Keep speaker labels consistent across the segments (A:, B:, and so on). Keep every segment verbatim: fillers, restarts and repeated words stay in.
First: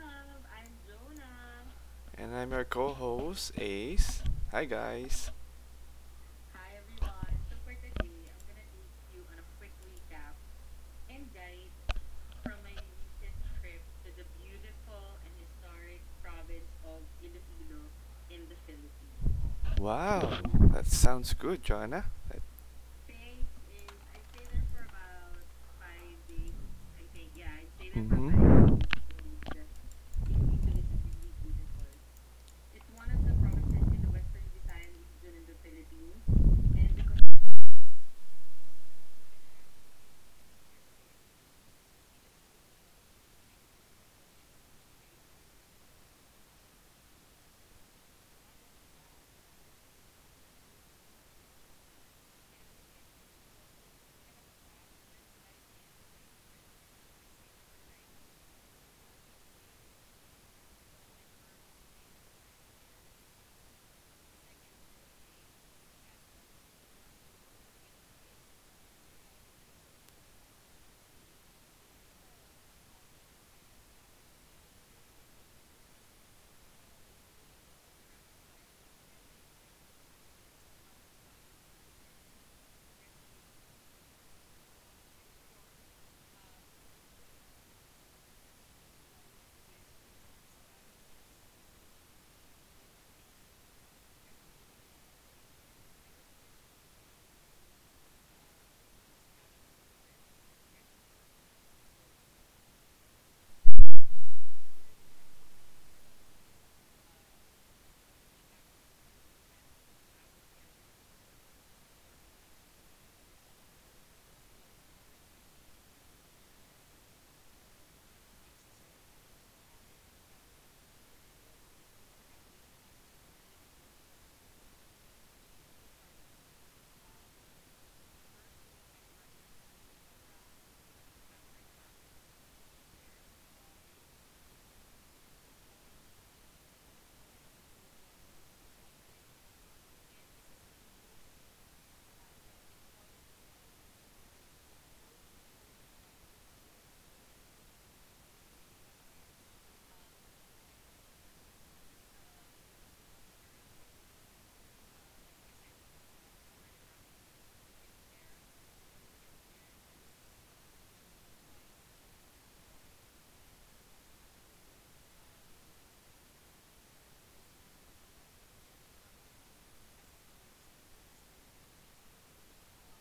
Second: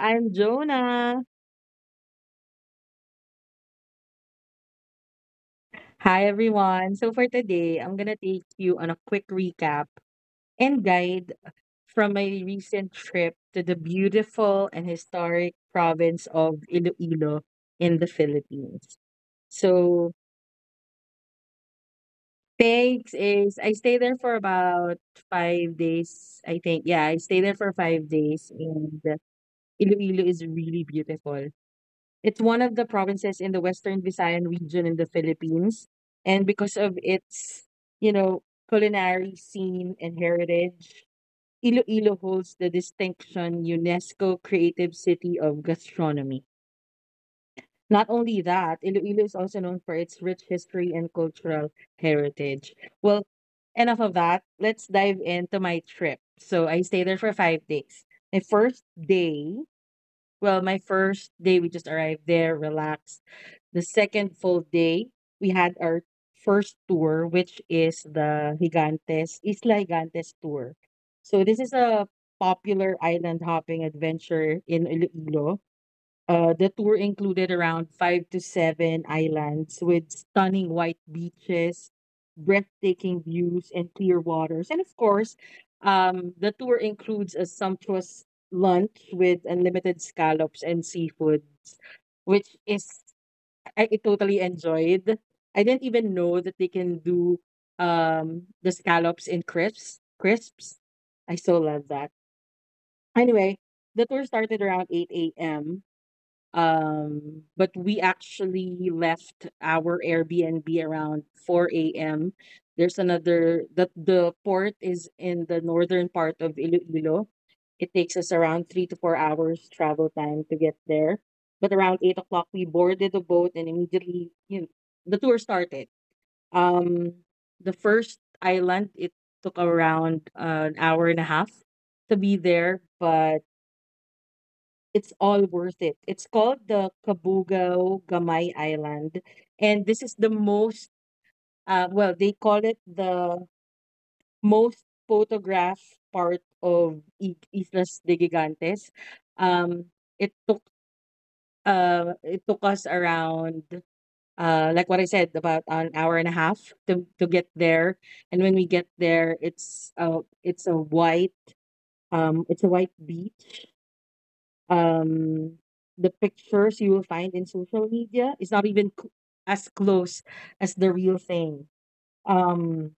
A: I'm Jonah.
B: And I'm your co host, Ace. Hi, guys.
A: Hi, everyone. So, for today, I'm going to take you on a quick recap and guide from my recent trip to the beautiful and historic province of Iloilo in the Philippines. So,
B: Wow, that sounds good, Joanna. That-
A: thanks is I stayed there for about five days, I think. Yeah, I stayed there for five days, and Iloilo is really beautiful. It's one of the provinces in the Western Visayan region in the Philippines. And because of its, you know, culinary scene and heritage, Iloilo holds the distinction UNESCO Creative City of Gastronomy. Not only that, Iloilo is also known for its rich history and cultural heritage. Well, enough of that. Let's dive into my trip. So I stayed there for five days. My first day, well, my first day, we just arrived there, relaxed the second full day, we had our first tour, which is the Gigantes Isla Gigantes tour. So this is a popular island hopping adventure in Iloilo. Uh, the tour included around five to seven islands with stunning white beaches, breathtaking views, and clear waters. And of course, um, the tour includes a sumptuous lunch with unlimited scallops and seafoods, which is I totally enjoyed. I didn't even know that they can do um the scallops in crisps. Crisps. I so love that. Anyway, the tour started around eight a m. Um, but we actually left our Airbnb around four a m. There's another that the port is in the northern part of Iloilo. It takes us around three to four hours travel time to get there. But around eight o'clock, we boarded the boat and immediately, you know, the tour started. Um, the first island, it took around uh, an hour and a half to be there, but it's all worth it. It's called the Kabugao Gamay Island. And this is the most, uh, well, they call it the most photographed part of I- Islas de Gigantes. Um, it took uh, it took us around, uh, like what I said, about an hour and a half to, to get there. And when we get there, it's uh, it's a white um, it's a white beach. um the pictures you will find in social media is not even cl- as close as the real thing. um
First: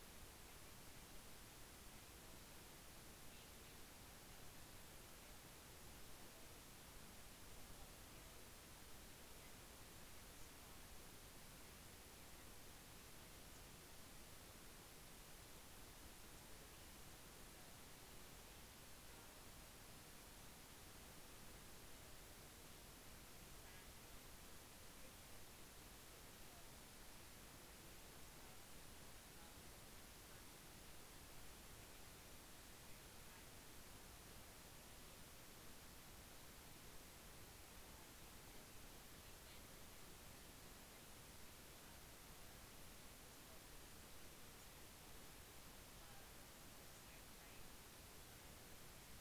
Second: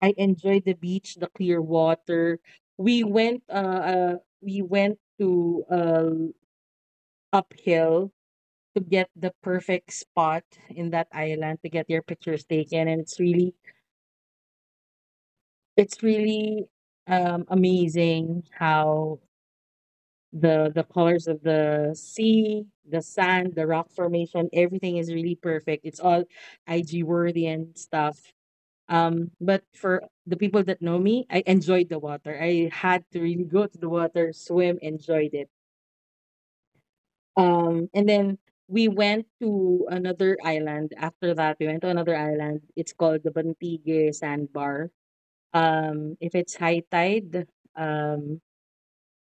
A: I enjoyed the beach, the clear water. we went uh, uh we went to uh uphill to get the perfect spot in that island to get your pictures taken, and it's really, it's really, um amazing how the the colors of the sea, the sand, the rock formation, everything is really perfect. It's all I G worthy and stuff. Um, but for the people that know me, I enjoyed the water. I had to really go to the water, swim, enjoyed it. Um, and then we went to another island. After that, we went to another island. It's called the Bantige Sandbar. Um, if it's high tide, um,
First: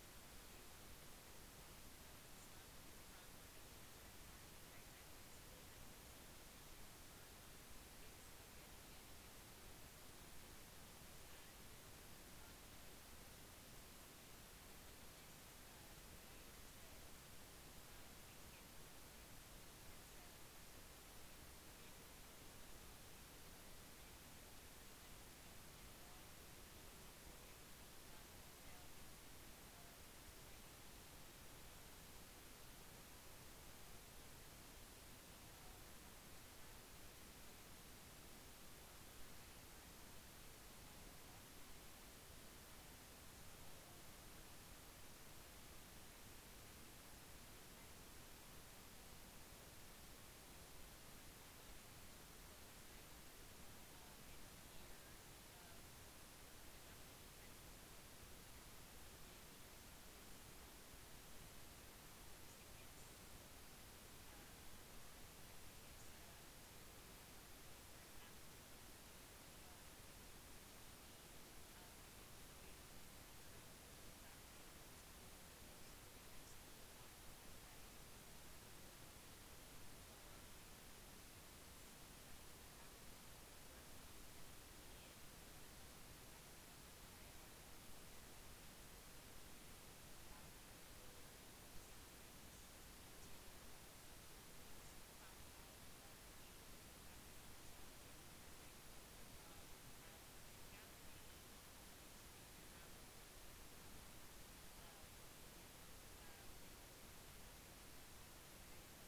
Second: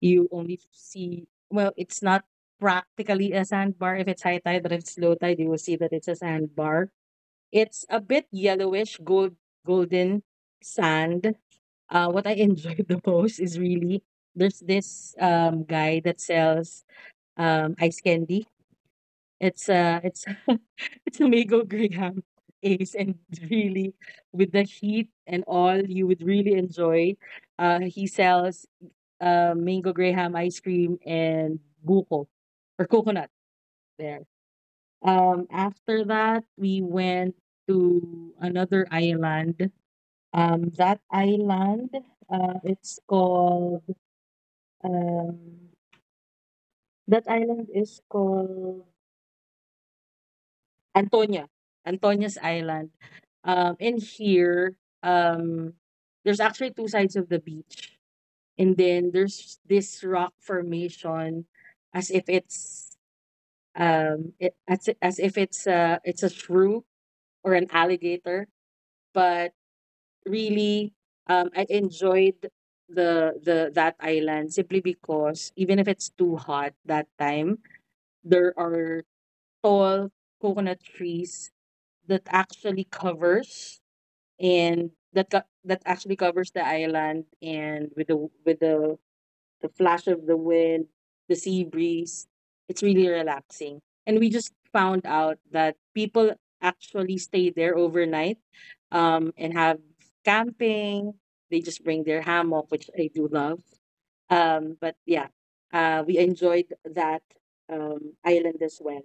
A: you only see, well, it's not practically a sandbar if it's high tide, but if it's low tide, you will see that it's a sandbar. It's a bit yellowish, gold, golden sand. Uh, what I enjoyed the most is really there's this um guy that sells um ice candy. It's uh it's it's Amigo Graham, Ace, and really, with the heat and all, you would really enjoy. Uh he sells uh mango Graham ice cream and buko or coconut there. Um after that we went to another island. Um that island uh it's called, um that island is called Antonia, Antonia's Island. Um, in here, um, there's actually two sides of the beach, and then there's this rock formation, as if it's, um, it, as i- as if it's a it's a shrew or an alligator. But really, um, I enjoyed the the that island simply because even if it's too hot that time, there are tall coconut trees that actually covers and that co- that actually covers the island, and with the with the the flash of the wind, the sea breeze. It's really relaxing. And we just found out that people actually stay there overnight um and have camping. They just bring their hammock, which I do love. Um but yeah, uh we enjoyed that um island as well.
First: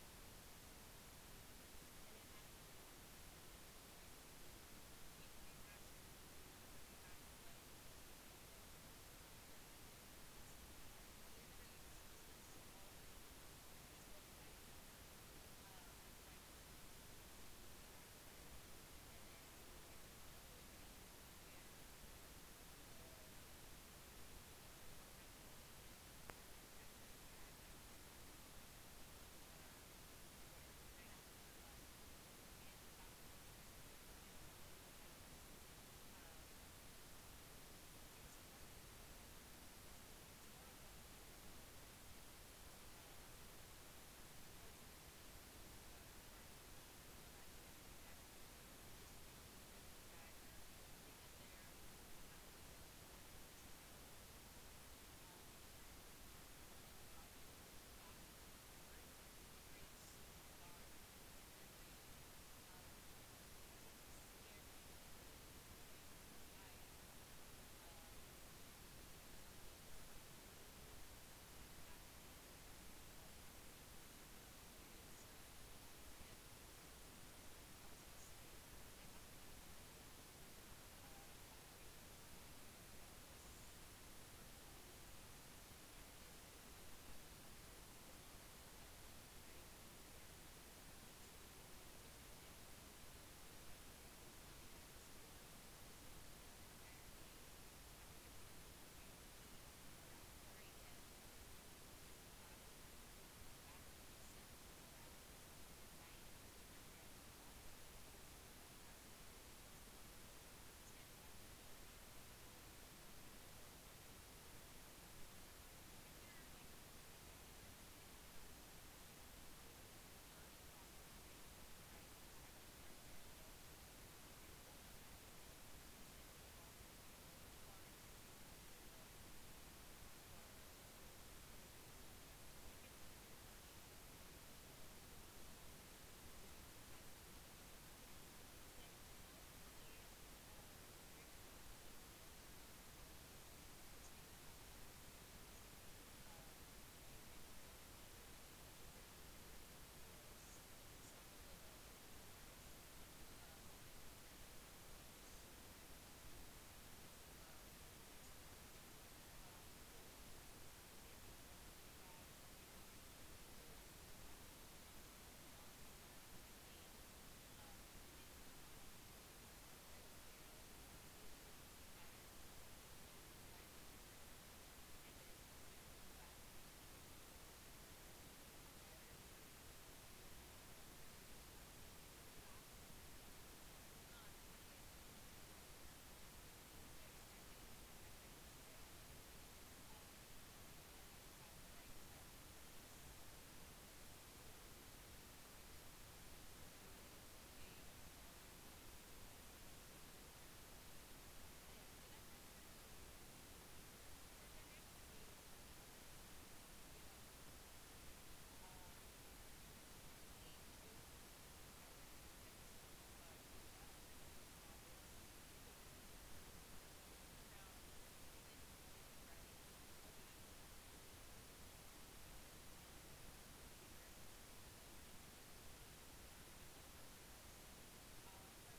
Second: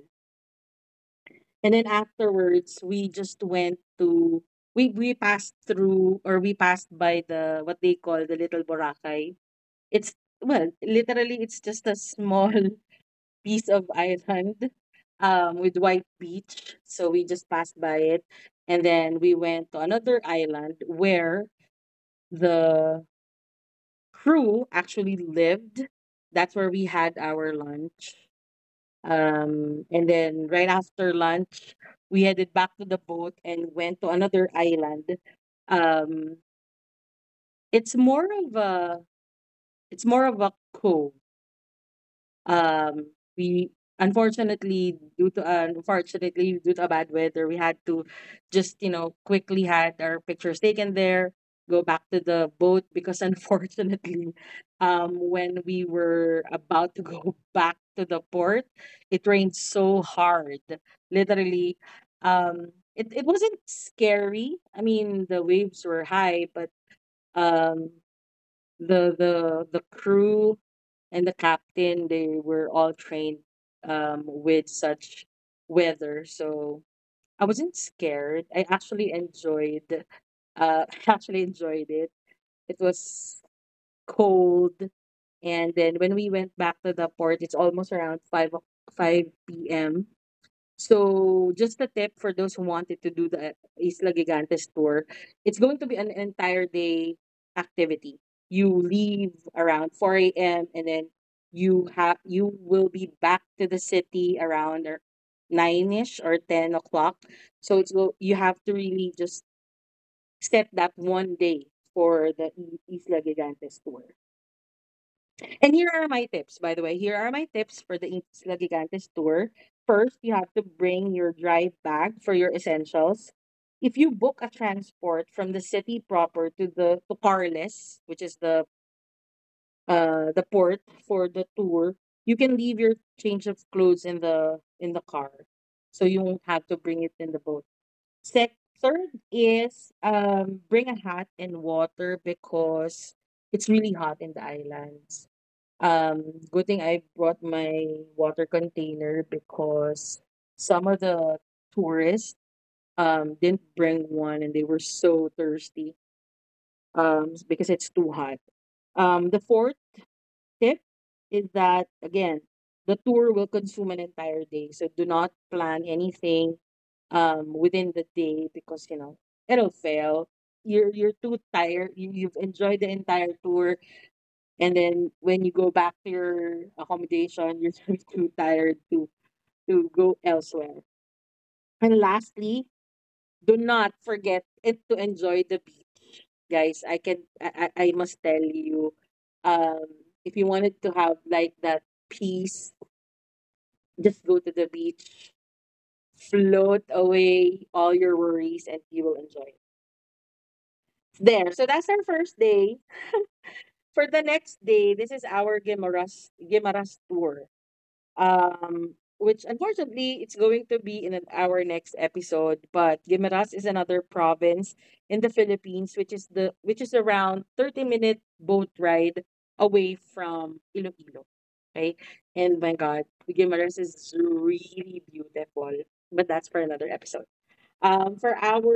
A: And then afterwards, we just went to, we we passed through or we passed by the what they call the Little Boracay. It's, well, literally it's just a small piece of island um with white beach. So we just passed by it, and then we went to another island where the crew actually lived. That's where we had our lunch. Um, and then right after lunch, we headed back to the boat and went to another island. Um, it's more of a, it's more of a cove. Um we Unfortunately, due to uh, unfortunately due to bad weather, we had to just, you know quickly had our pictures taken there, go back to the boat because unfortunately, um when we were about to go back to the port, it rained so hard, literally. Um it, it wasn't scary, I mean the waves were high, but um the the the crew and the captain, they were all trained um with such weather. So I wasn't scared, I actually enjoyed, uh actually enjoyed it. It was cold. And then when we went back to the port, it's almost around five o- five p.m. So just a tip for those who wanted to do the Isla Gigantes tour, it's going to be an entire day activity. You leave around four a m and then you have you will be back to the city around or- nineish or ten o'clock. So it's go you have to really just set that one day for the I- Isla Gigantes tour. And here are my tips, by the way. Here are my tips for the Isla Gigantes tour. First, you have to bring your dry bag for your essentials. If you book a transport from the city proper to the to Carles, which is the uh the port for the tour, you can leave your change of clothes in the in the car, so you won't have to bring it in the boat. Sec- Third is um bring a hat and water because it's really hot in the islands. Um, Good thing I brought my water container because some of the tourists um didn't bring one and they were so thirsty um because it's too hot. Um, the fourth tip is that, again, the tour will consume an entire day, so do not plan anything um within the day because, you know, it'll fail. You're you're too tired. You, you've enjoyed the entire tour, and then when you go back to your accommodation, you're just too tired to to go elsewhere. And lastly, do not forget it to enjoy the beach. Guys, I can I, I I must tell you, um, if you wanted to have like that peace, just go to the beach, float away all your worries, and you will enjoy it. There. So that's our first day. For the next day, this is our Gimaras Gimaras tour. Um, which, unfortunately, it's going to be in an- our next episode. But Guimaras is another province in the Philippines, which is the which is around thirty minute boat ride away from Iloilo. Right? And my God, Guimaras is really beautiful. But that's for another episode. Um, for our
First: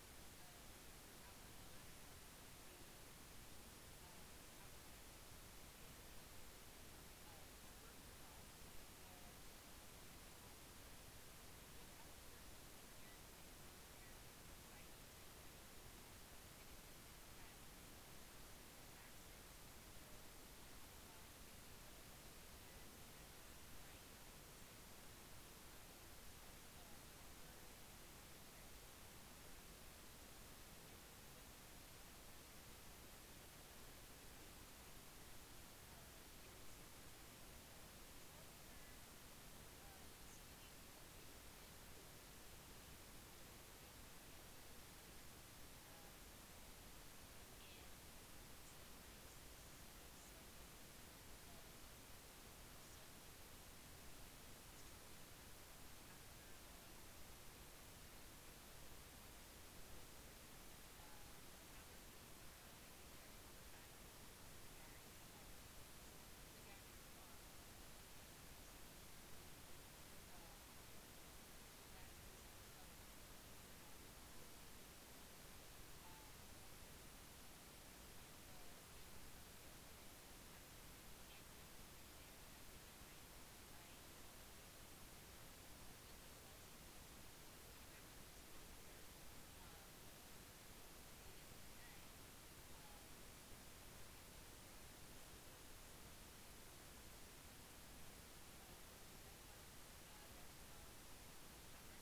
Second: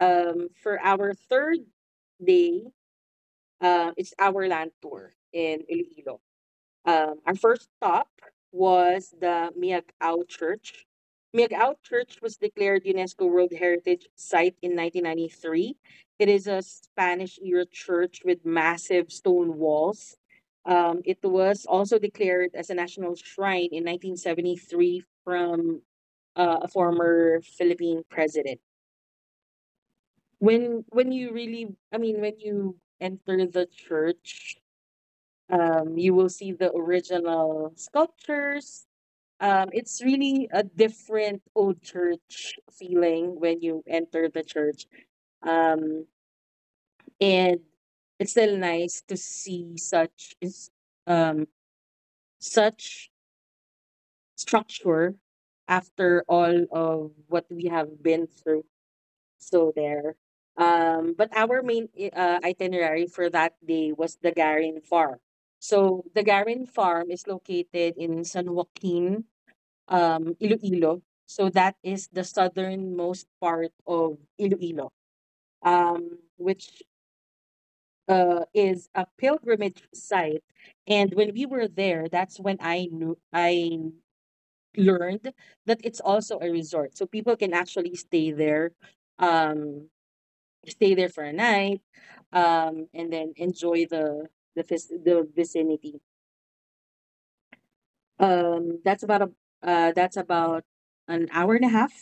A: um for our third day, uh, it's our land tour in Iloilo. Um, our first stop was the Miagao Church. Miagao Church was declared UNESCO World Heritage Site in nineteen ninety-three. It is a Spanish era church with massive stone walls. Um, it was also declared as a national shrine in nineteen seventy-three from uh, a former Philippine president. When when you really, I mean, when you enter the church, um, you will see the original sculptures. Um, it's really a different old church feeling when you enter the church. Um, and It's still nice to see such is um such structure after all of what we have been through. So there. Um, but our main i- uh, itinerary for that day was the Garin Farm. So the Garin Farm is located in San Joaquin, um, Iloilo. So that is the southernmost part of Iloilo, um, which uh, is a pilgrimage site. And when we were there, that's when I knew I learned that it's also a resort. So people can actually stay there, um, stay there for a night, um, and then enjoy the the vis- the vicinity. Um, that's about a uh, that's about an hour and a half,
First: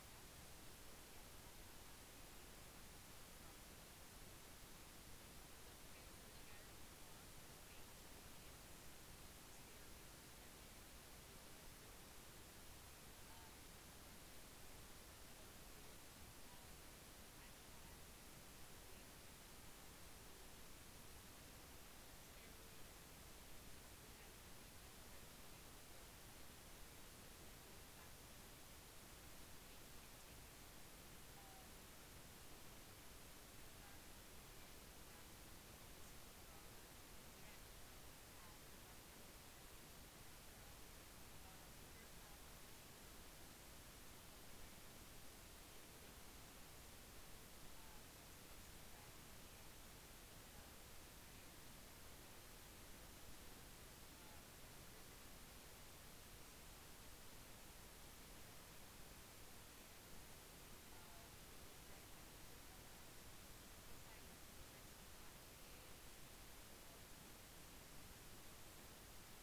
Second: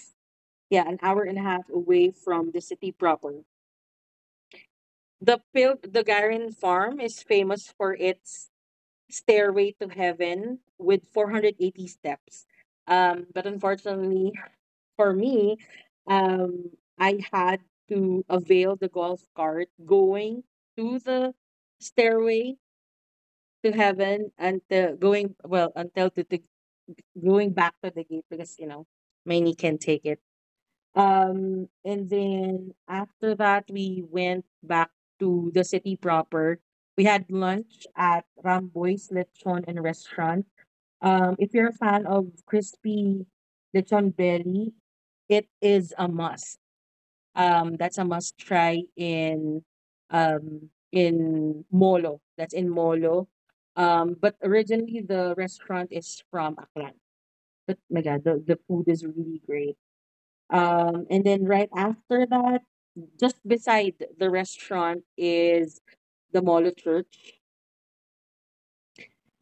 A: yeah, an hour and a half away from the city proper. The Pil- the Garin farm is famous for its stairway to heaven with four hundred eighty steps. Um, but unfortunately for me, um, I had to avail the golf cart going to the stairway to heaven until going well until to, to going back to the gate because you know my knee can't take it. Um, and then after that, we went back to the city proper. We had lunch at Ramboy's Lechon and Restaurant. Um, if you're a fan of crispy lechon belly, it is a must. Um, that's a must try in um in Molo. That's in Molo. Um, but originally the restaurant is from Aklan. But my God, the, the food is really great. Um, and then right after that, just beside the restaurant is the Molo Church.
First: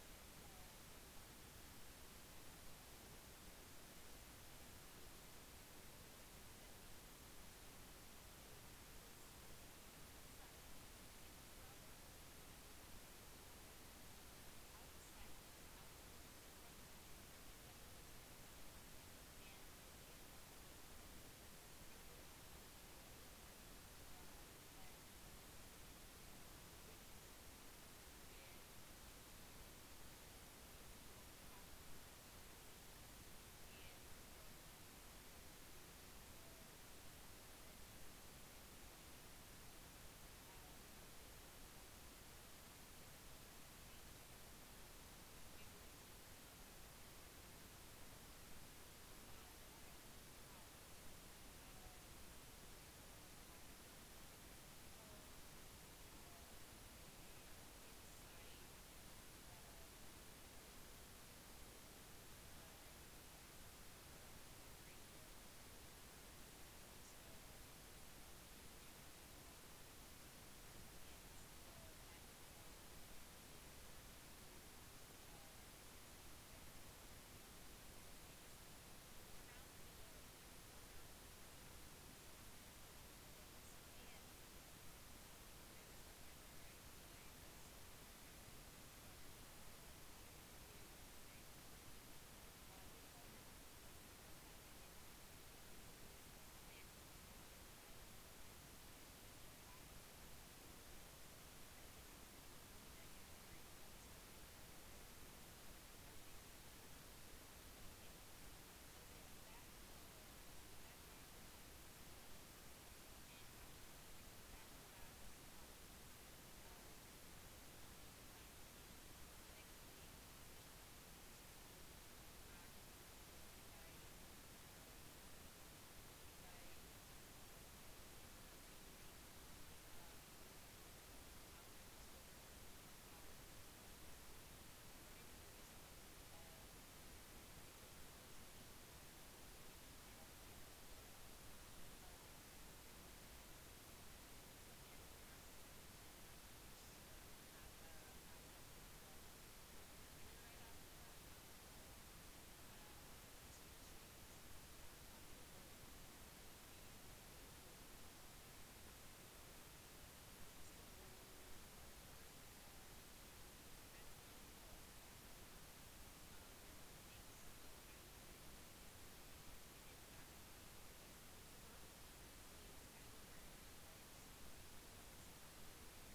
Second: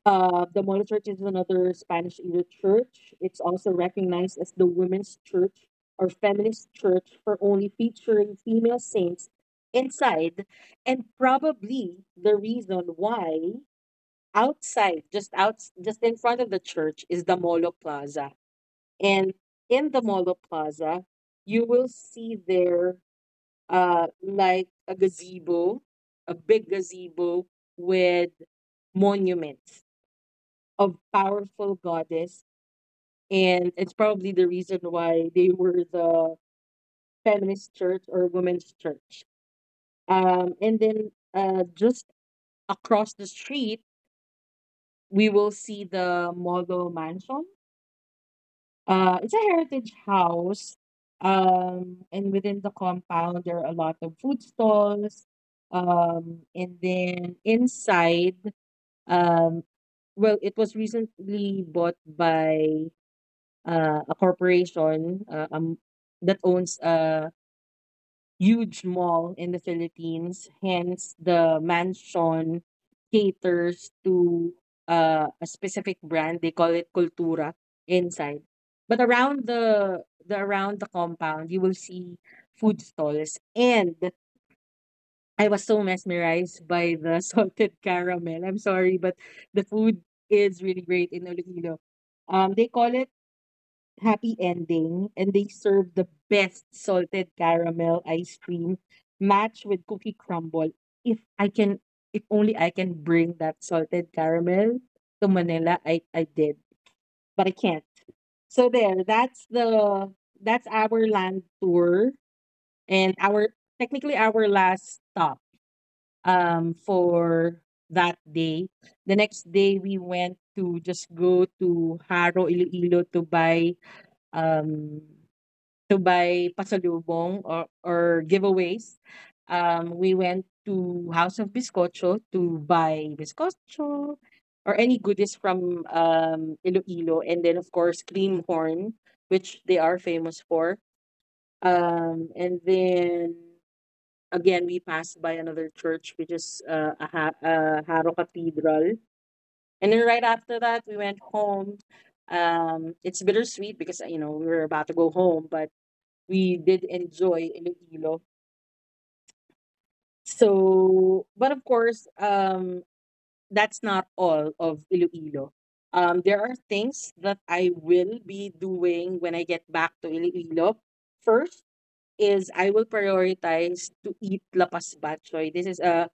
A: Uh, the Molo Church is another Spanish era church. It's also recognized as the women's church or feminist church for only featuring female saints inside, and probably the reason why outside, just out, just in front of the church, is the Molo Plaza. And in the Molo Plaza, you will see there uh, like a gazebo, a big gazebo with monuments of powerful goddess, and it's probably the reason why they were the feminist church or women's church. Um, and then uh, just across the street, we will see the model mansion. Uh, it's a heritage house. Um, and within the compound, there are a lot of food stalls. Um, and then inside, um, well, it was recently bought by uh, a corporation uh, um, that owns uh, huge mall in the Philippines. Hence, the mansion caters to uh, a specific brand. They call it Cultura inside. But around the the around the compound, you will see food stalls. And I was so mesmerized by the salted caramel. I'm sorry, but the food is really great in Iloilo. Um, they call it happy ending and they serve the best salted caramel ice cream matched with cookie crumble. If I can if only I can bring that salted caramel to Manila, I, I did. But I can't. So there, that's the that's our land tour and our technically our last stop um for that day. The next day we went to just go to Haro Iloilo to buy um to buy pasalubong or or giveaways. Um, we went to House of Biscocho to buy biscocho or any goodies from um, Iloilo, and then of course Creamhorn, which they are famous for. Um, and then again, we passed by another church, which is uh, a ha- uh, Haro Cathedral. And then right after that, we went home. Um, it's bittersweet because uh, you know we were about to go home, but we did enjoy Iloilo. So, but of course, um, that's not all of Iloilo. Um, there are things that I will be doing when I get back to Iloilo. First is I will prioritize to eat lapas batchoy. This is a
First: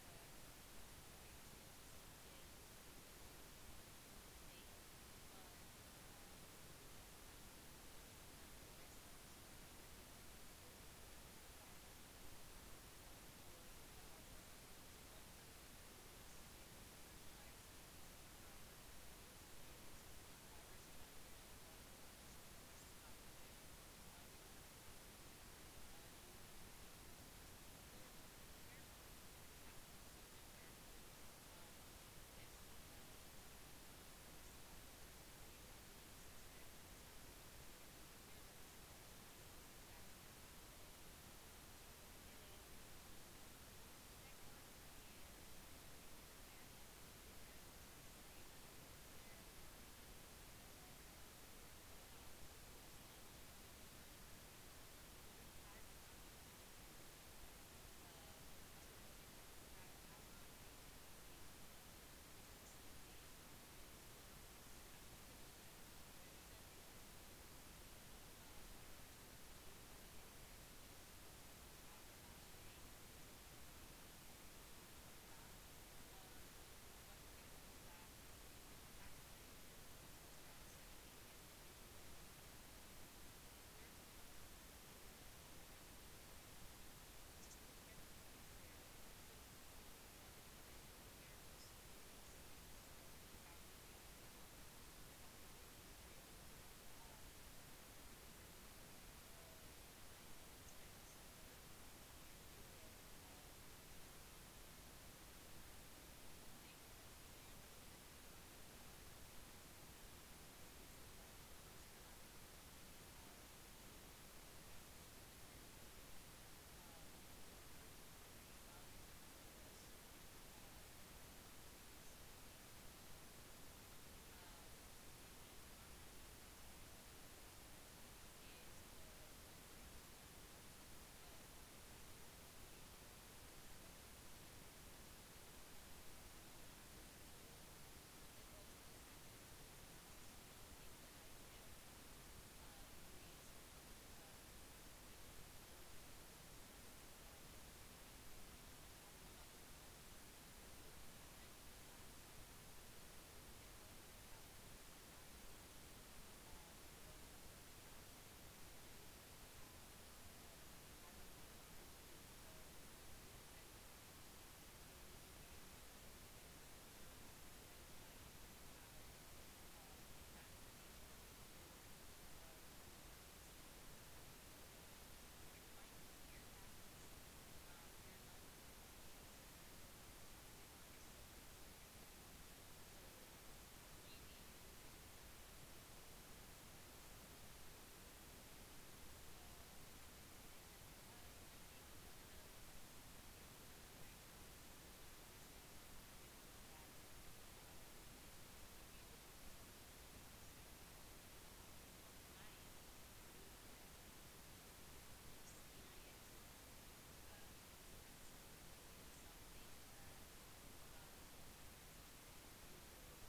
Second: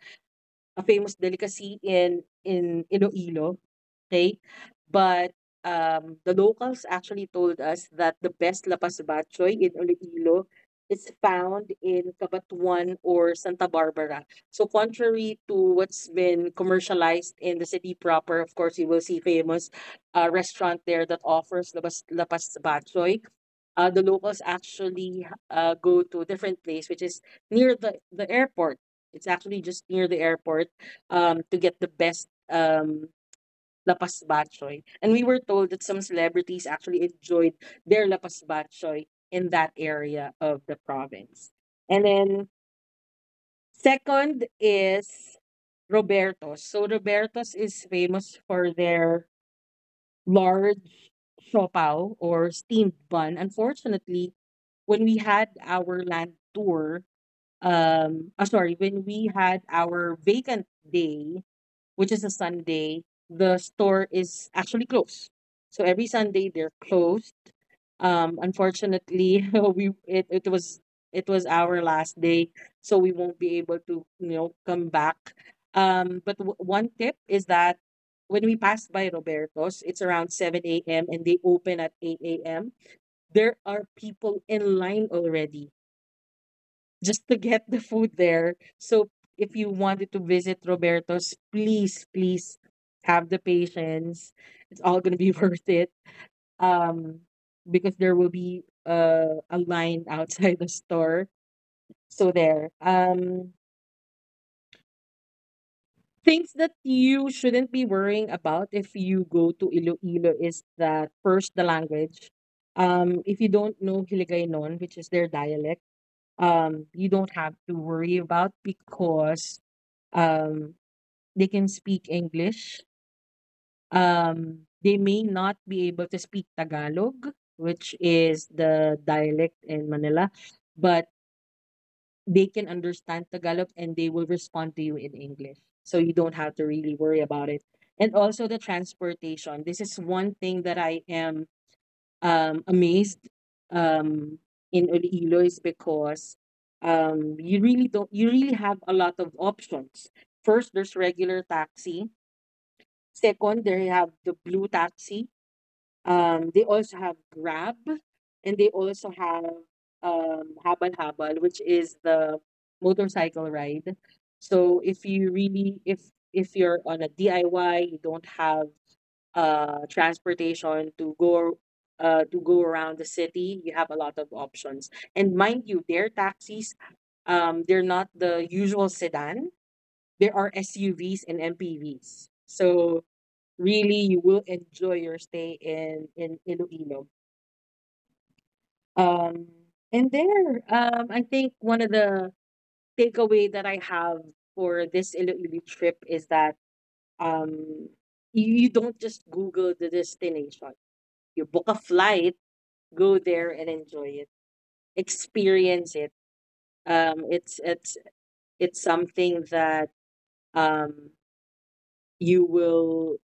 A: a famous delicacy in in Iloilo, okay? But um, the locals actually told us that the best lapas batchoy in Iloilo is found in Cabatuan or Santa Barbara. So contrary to what's been commercialized in the city proper, of course, you will see famous uh, restaurant there that offers lapas lapas batchoy. Uh, the locals actually uh, go to a different place, which is near the, the airport. It's actually just near the airport um, to get the best um, lapas batchoy. And we were told that some celebrities actually enjoyed their lapas batchoy in that area of the province. And then second is Roberto's. So Roberto's is famous for their large siopaw or steamed bun. Unfortunately, when we had our land tour, um, ah, sorry, when we had our vacant day, which is a Sunday, the store is actually closed. So every Sunday they're closed. Um, unfortunately, we it, it was it was our last day, so we won't be able to you know come back. Um, but w- one tip is that when we passed by Roberto's, it's around seven a m and they open at eight a m. There are people in line already just to get the food there. So if you wanted to visit Roberto's, please, please have the patience. It's all gonna be worth it. Um, because there will be uh, a line outside the store. So there. Um, things that you shouldn't be worrying about if you go to Iloilo is that first the language. Um, if you don't know Hiligaynon, which is their dialect, um, you don't have to worry about because um they can speak English. Um, they may not be able to speak Tagalog, which is the dialect in Manila, but they can understand Tagalog and they will respond to you in English. So you don't have to really worry about it. And also the transportation. This is one thing that I am um, amazed um, in Iloilo is because um, you really don't you really have a lot of options. First, there's regular taxi. Second, they have the Blue Taxi. Um, they also have Grab, and they also have um, Habal Habal, which is the motorcycle ride. So if you really, if if you're on a D I Y, you don't have uh transportation to go uh to go around the city, you have a lot of options. And mind you, their taxis, um, they're not the usual sedan. There are S U Vs and M P Vs. So really you will enjoy your stay in in Iloilo. Um, and there, um, I think one of the takeaway that I have for this Iloilo trip is that um, you, you don't just Google the destination. You book a flight, go there and enjoy it, experience it. Um, it's it's it's something that um, you will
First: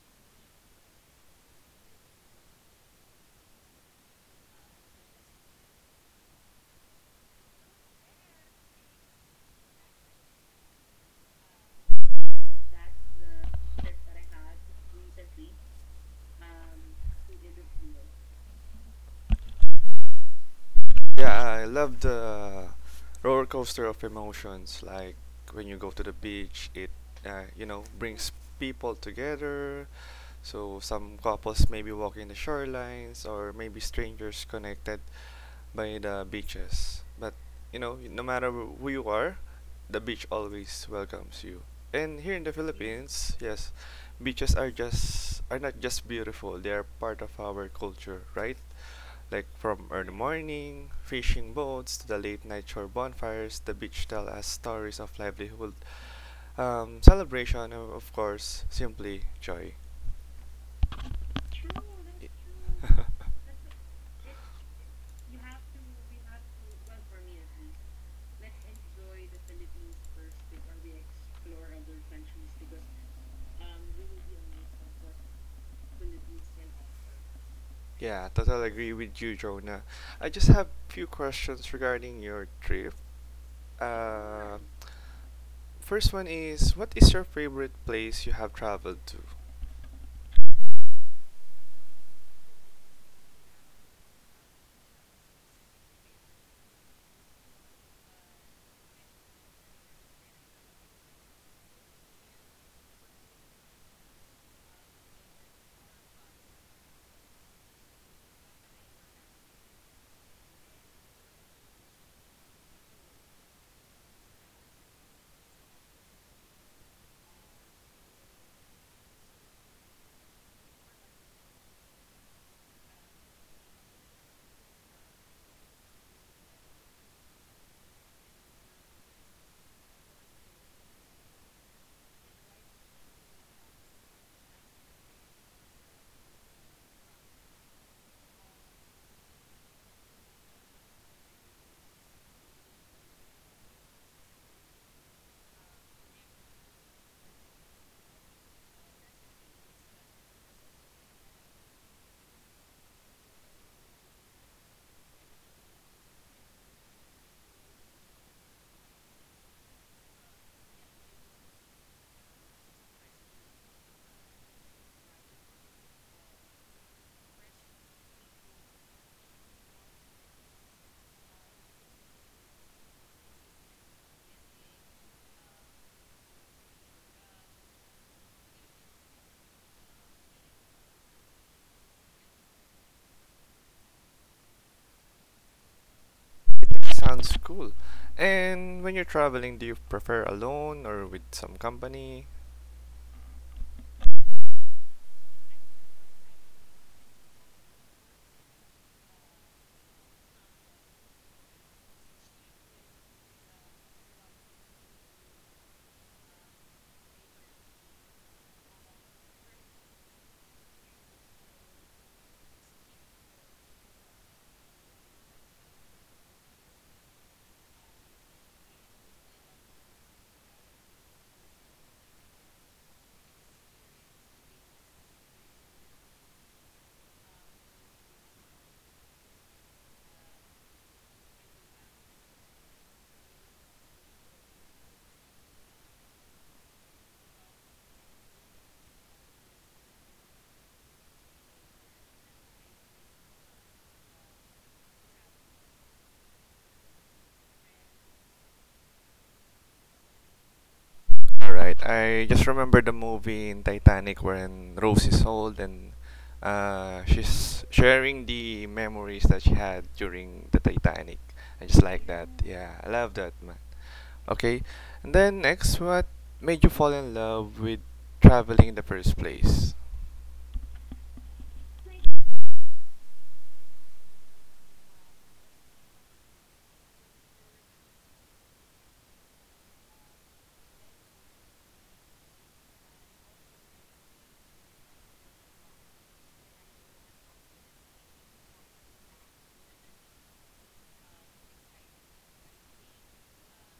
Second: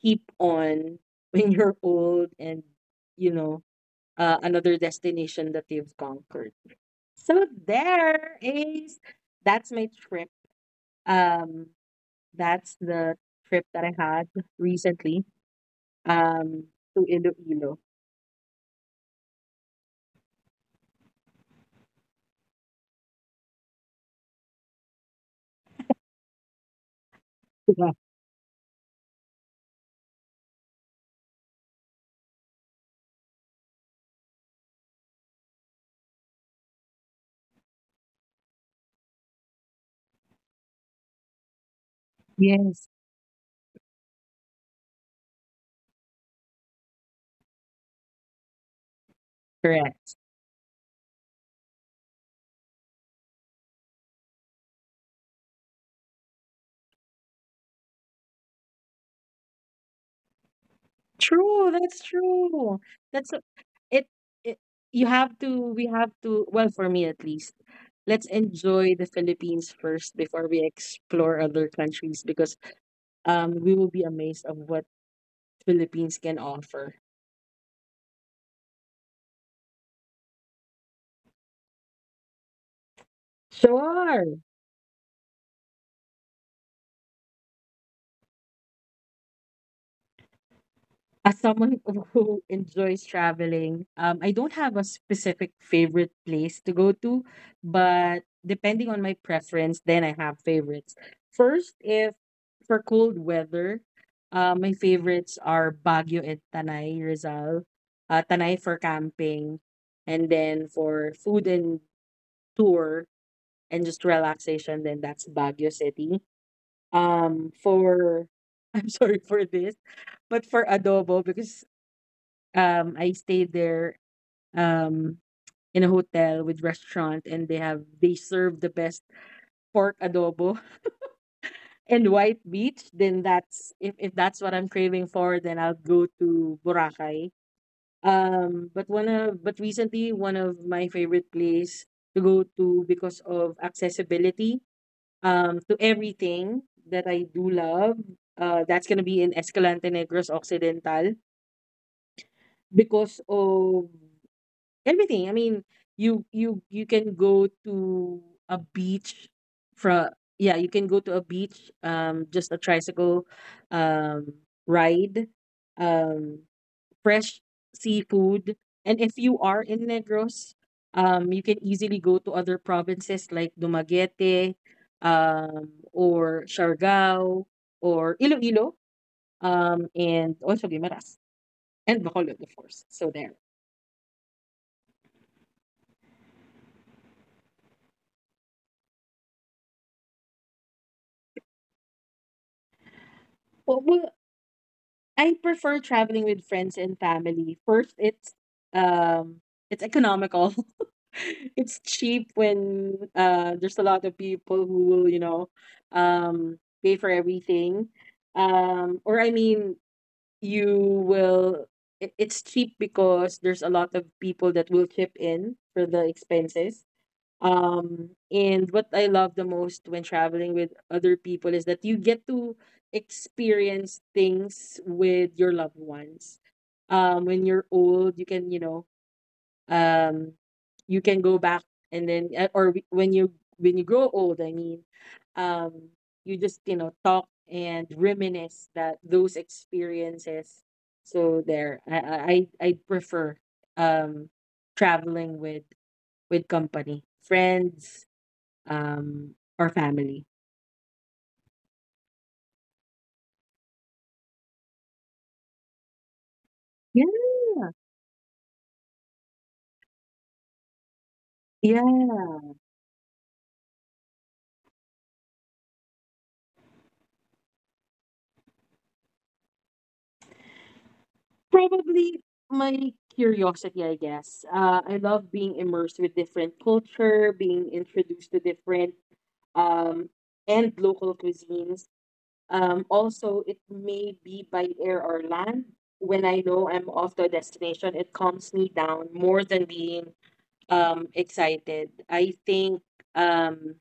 A: keep on when you're old and you know uh, another destination that you've conquered. So there is that's my trip. Um, that's the trip that I had recently um, to Iloilo.
B: Yeah, I love the roller coaster of emotions. Like when you go to the beach, it uh, you know
A: Yeah.
B: brings people together. So some couples maybe walking the shorelines, or maybe strangers connected by the beaches. But you know, no matter who you are, the beach always welcomes you. And here in the
A: Yes,
B: Philippines, yes, beaches are just are not just beautiful. They are part of our culture, right? Like from early
A: correct.
B: morning, fishing boats, to the late night shore bonfires, the beach tell us stories of livelihood, um, celebration, and of course, simply joy. True, that's Y-
A: True,
B: true.
A: that's true.
B: That's what it.
A: That's a- it, it. You have
B: You
A: to.
B: have to.
A: We have
B: We
A: to.
B: have to.
A: Well, for
B: Well,
A: me at
B: for me at
A: least,
B: least.
A: let's enjoy the Philippines first before we explore other countries because um, we will be amazed of what Philippines can offer.
B: Yeah, totally agree with you, Jonah. I just have few questions regarding your trip. Uh,
A: Sure.
B: Sure. First one is, what is your favorite place you have traveled to?
A: As someone who enjoys traveling, um, I don't have a specific favorite place to go to, but depending on my preference, then I have favorites. First, if for cold weather, uh, my favorites are Baguio and Tanay, Rizal. Uh, Tanay for camping, and then for food and tour and just relaxation, then that's Baguio City. Um, for I'm sorry for this, but for adobo because, um, I stayed there, um, in a hotel with restaurant and they have they serve the best pork adobo and white meat, then that's if if that's what I'm craving for, then I'll go to Boracay. Um, but one of but recently one of my favorite place to go to because of accessibility um, to everything that I do love. Uh, that's gonna be in Escalante Negros Occidental because of everything. I mean, you you you can go to a beach from yeah, you can go to a beach, um, just a tricycle um ride. Um Fresh seafood. And if you are in Negros, um, you can easily go to other provinces like Dumaguete, um, or Siargao, or Iloilo, um, and also Guimaras and Bacolod, of course. So there.
B: That sounds cool. And when you're traveling, do you prefer alone or with some company?
A: Well, well, I prefer traveling with friends and family. First, it's um it's economical. It's cheap when uh there's a lot of people who will, you know, um pay for everything. Um or I mean you will it, it's cheap because there's a lot of people that will chip in for the expenses. Um, and what I love the most when traveling with other people is that you get to experience things with your loved ones. Um, when you're old, you can, you know, um, you can go back and then, uh, or w- when you when you grow old, I mean, um, you just, you know, talk and reminisce that those experiences. So there, I I I I prefer um traveling with with company, friends um, or family.
B: Alright, I just remember the movie in Titanic when Rose is old and uh,
A: Yeah.
B: she's sharing the memories that she had during the Titanic. I just
A: Yeah,
B: like that. Yeah, I love that, man. Okay, and then next, what made you fall in love with traveling in the first place?
A: probably my curiosity, I guess. Uh, I love being immersed with different culture, being introduced to different um, and local cuisines. Um, also, it may be by air or land. When I know I'm off to a destination, it calms me down more than being um, excited. I think um,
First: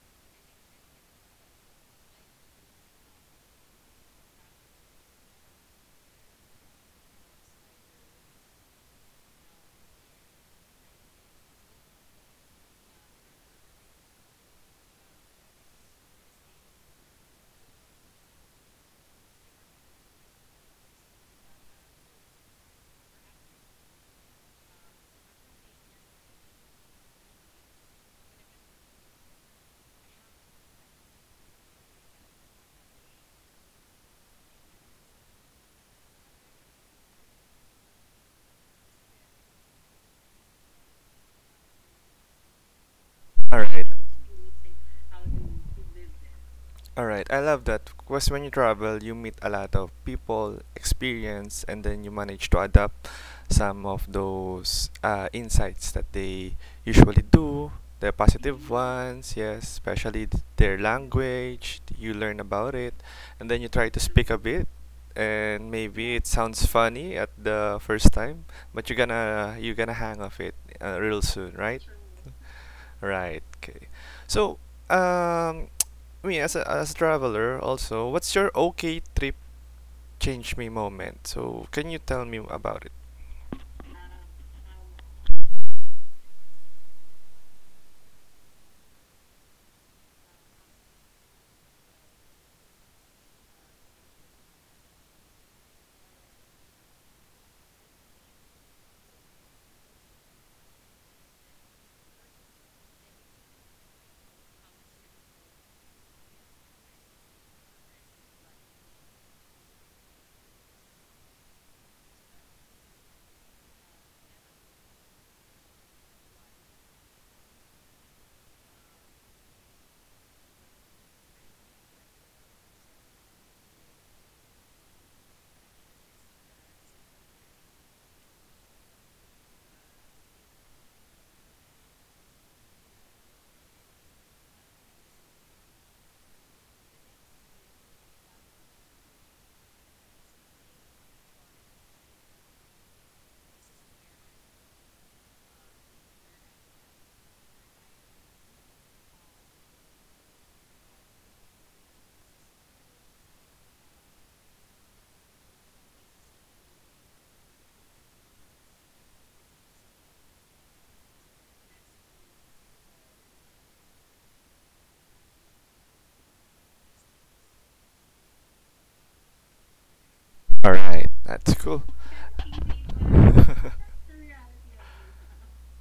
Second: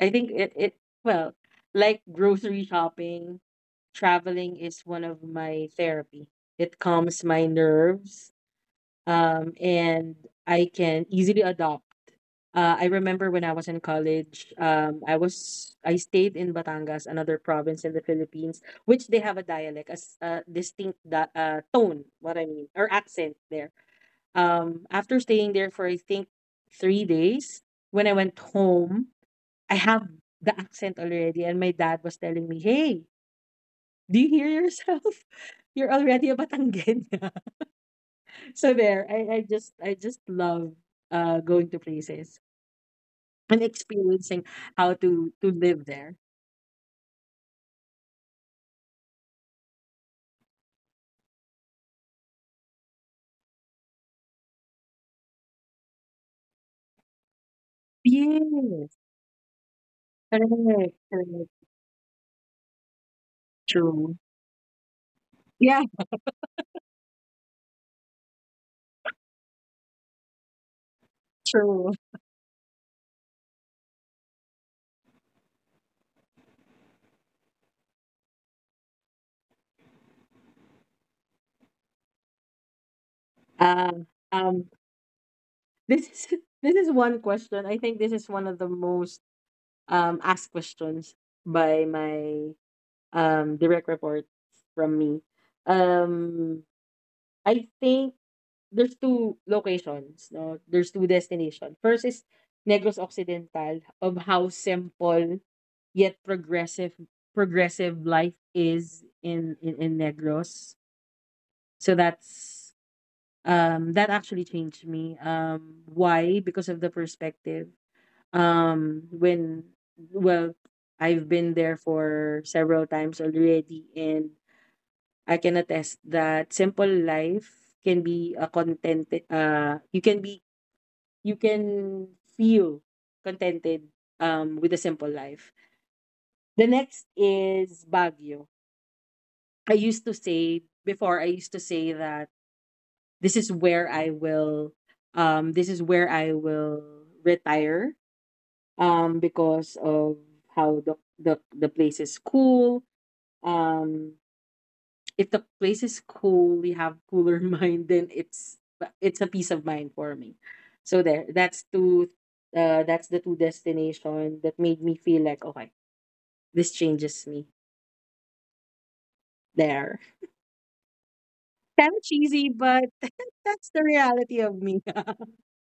A: I think it it well, like grocery shopping, traveling is one of my therapy. It calms my nerves, um, and I can easily adopt. Uh, I remember when I was in college, um, I was I stayed in Batangas, another province in the Philippines, which they have a dialect, as a distinct da- uh, tone. What I mean, or accent there. Um, after staying there for I think three days, when I went home, I have the accent already and my dad was telling me, "Hey, do you hear yourself? You're already a Batanguena." So there, I, I just I just love uh going to places
B: All
A: and
B: right.
A: experiencing how to to live there.
B: All right. I love that because when you travel, you meet a lot of people, experience, and then you manage to adapt some of those uh, insights that they usually do. The positive
A: Yes,
B: ones, yes, especially th- their
A: correct, correct,
B: language. You learn about it, and then you try to
A: true.
B: speak a bit. And
A: Yeah,
B: maybe it sounds funny at the first time, but you're gonna you're gonna hang off it uh, real soon, right?
A: true.
B: Right. Okay. So, um, I as a, as a traveler, also, what's your okay trip change me moment? So, can you tell me about it?
A: Um, um, this is this is one question. I think this is one of the most um asked questions by my um, direct reports from me. Um, I think there's two locations, no? There's two destinations. First is Negros Occidental of how simple yet progressive progressive life is in in, in Negros. So that's um that actually changed me. Um, why? Because of the perspective. Um when well I've been there for several times already, and I can attest that simple life can be a contented uh you can be you can feel contented um with a simple life. The next is Baguio. I used to say before I used to say that this is where I will um this is where I will retire um because of how the the, the place is cool. um if the place is cool, you have cooler mind, then it's it's a peace of mind for me. So there, that's two. Uh, that's the two destination that made me feel like, okay, this changes me. There,
B: All right, that's cool.
A: kind of cheesy, but that's the reality of me.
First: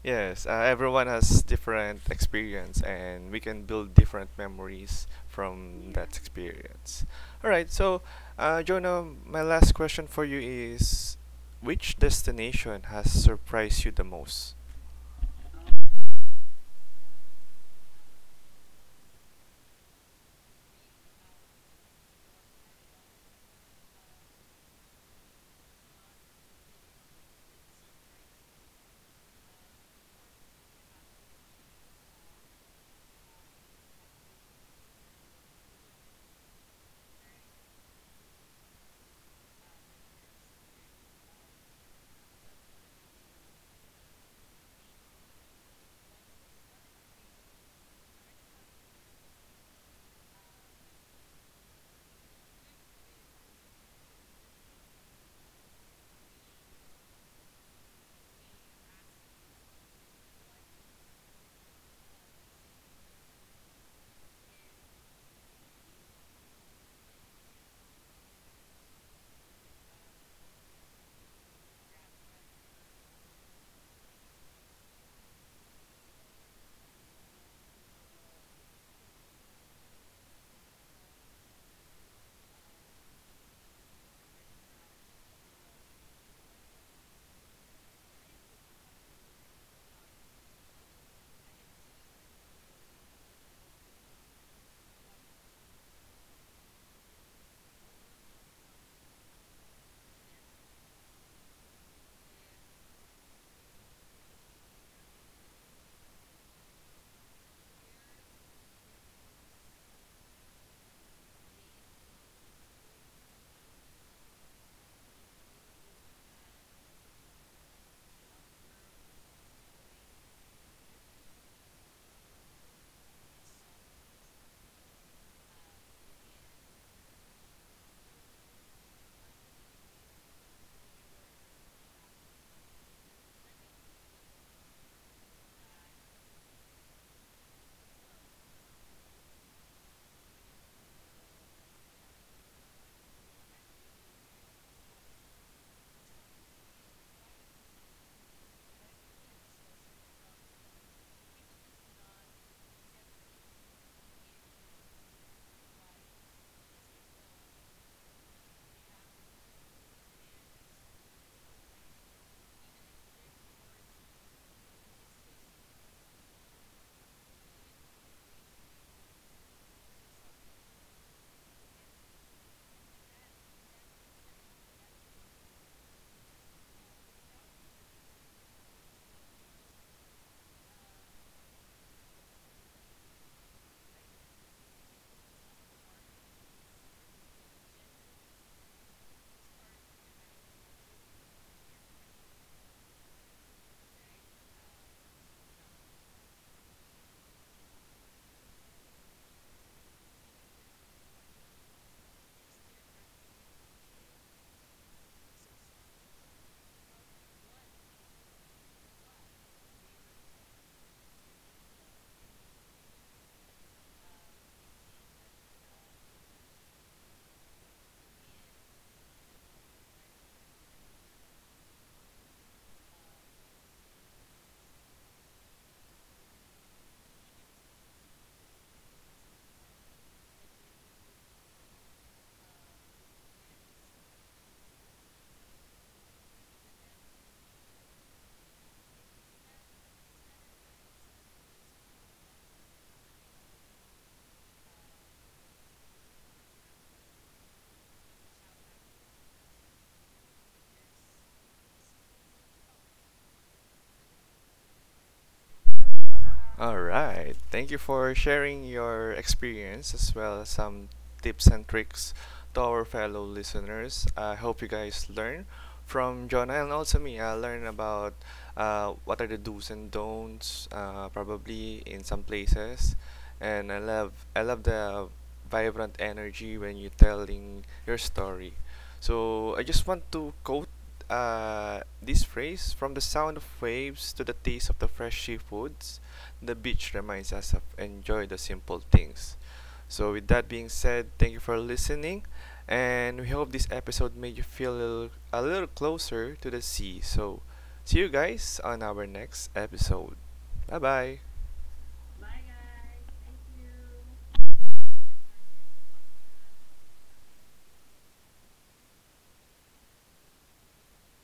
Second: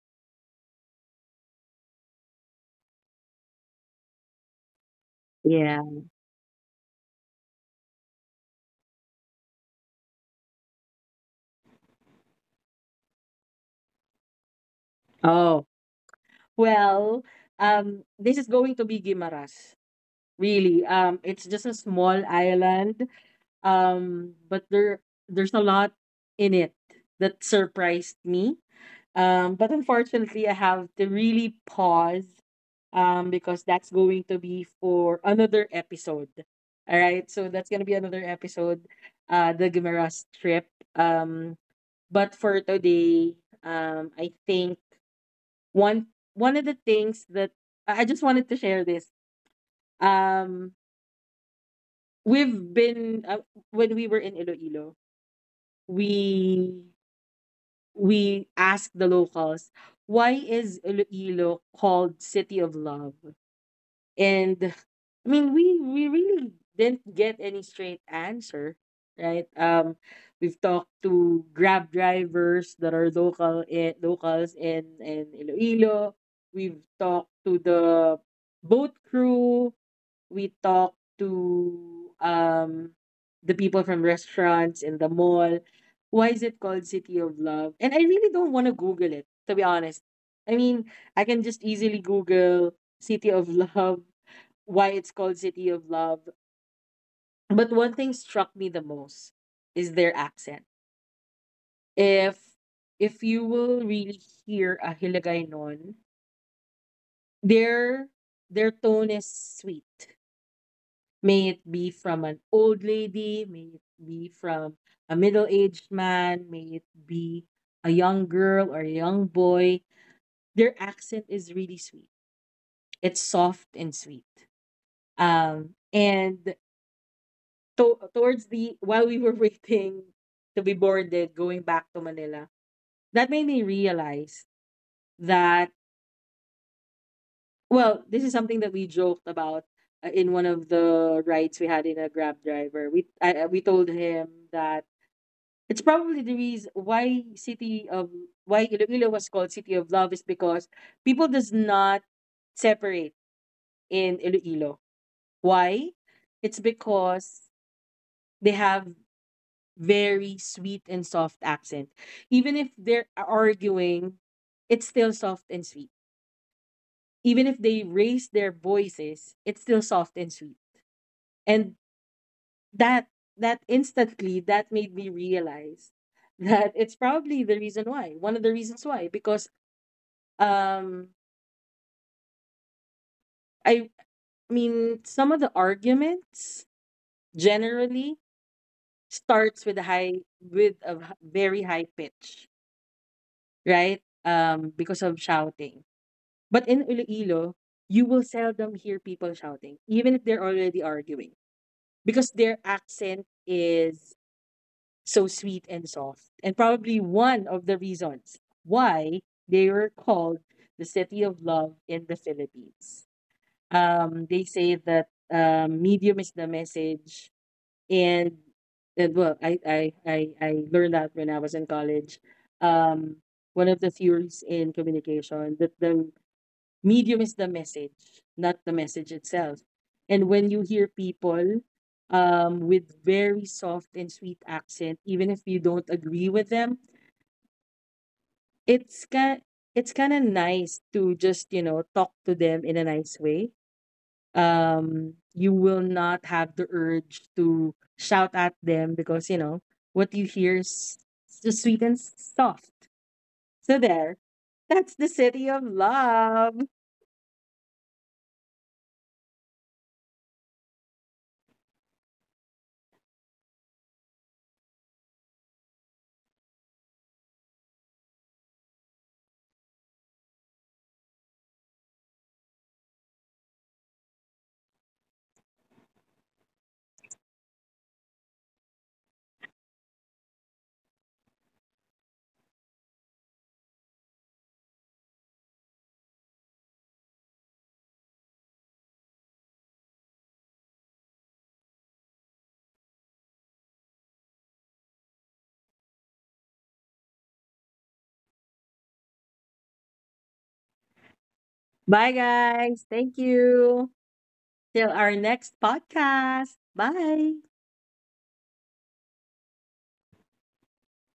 B: Yes, uh, everyone has different experience and we can build different memories
A: Yeah.
B: from that experience. All right, so uh, Jonah, my last question for you is which destination has surprised you the most?
A: Oh, well, um, this is going to be Guimaras. Really, um, it's just a small island. Um, but there there's a lot in it that surprised me. Um, but unfortunately, I have to really pause um, because that's going to be for another episode. All right, so that's gonna be another episode, uh, the Guimaras trip. Um, but for today, um, I think one one of the things that I I just wanted to share this. Um, we've been uh, When we were in Iloilo, we we ask the locals, why is Iloilo called City of Love? And I mean, we we really didn't get any straight answer, right? Um we've talked to grab drivers that are local in, locals in in Iloilo. We've talked to the boat crew, we talk to um the people from restaurants in the mall. Why is it called City of Love? And I really don't want to Google it, to be honest. I mean, I can just easily Google City of Love, why it's called City of Love. But one thing struck me the most is their accent. If if you will really hear a Hiligaynon, their their tone is sweet. May it be from an old lady, may it be from a middle aged man, may it be a young girl or a young boy. Their accent is really sweet. It's soft and sweet. Um, and to- towards the while we were waiting to be boarded going back to Manila, that made me realize that well, this is something that we joked about uh, in one of the rides we had in a Grab driver. We I, I- we told him that it's probably the reason why city of why Iloilo was called City of Love is because people does not separate in Iloilo. Why? It's because they have very sweet and soft accent. Even if they're arguing, it's still soft and sweet. Even if they raise their voices, it's still soft and sweet. And that that instantly that made me realize that it's probably the reason why. One of the reasons why because Um, I mean, some of the arguments generally starts with a high with a h- very high pitch, right? Um, because of shouting. But in Iloilo, you will seldom hear people shouting, even if they're already arguing, because their accent is so sweet and soft, and probably one of the reasons why they were called the city of love in the Philippines. Um, they say that um, medium is the message, and that well, I, I I I learned that when I was in college. Um, One of the theories in communication that the medium is the message, not the message itself. And when you hear people um, with very soft and sweet accent, even if you don't agree with them, it's kind it's kind of nice to just you know talk to them in a nice way. Um, you will not have the urge to shout at them because you know what you hear is just sweet and soft. So there, that's the city of love.
B: All right. Thank you for sharing your experience as well as some tips and tricks to our fellow listeners. I hope you guys learn from Jonah and also me. I learn about uh, what are the do's and don'ts, uh, probably in some places. And I love I love the vibrant energy when you're telling your story. So I just want to quote uh, this phrase: from the sound of waves to the taste of the fresh seafoods, the beach reminds us of enjoy the simple things. So with that being said, thank you for listening and we hope this episode made you feel a little, a little closer to the sea. So see you guys on our next episode. Bye bye.
A: Bye guys, thank you, till our next podcast, bye.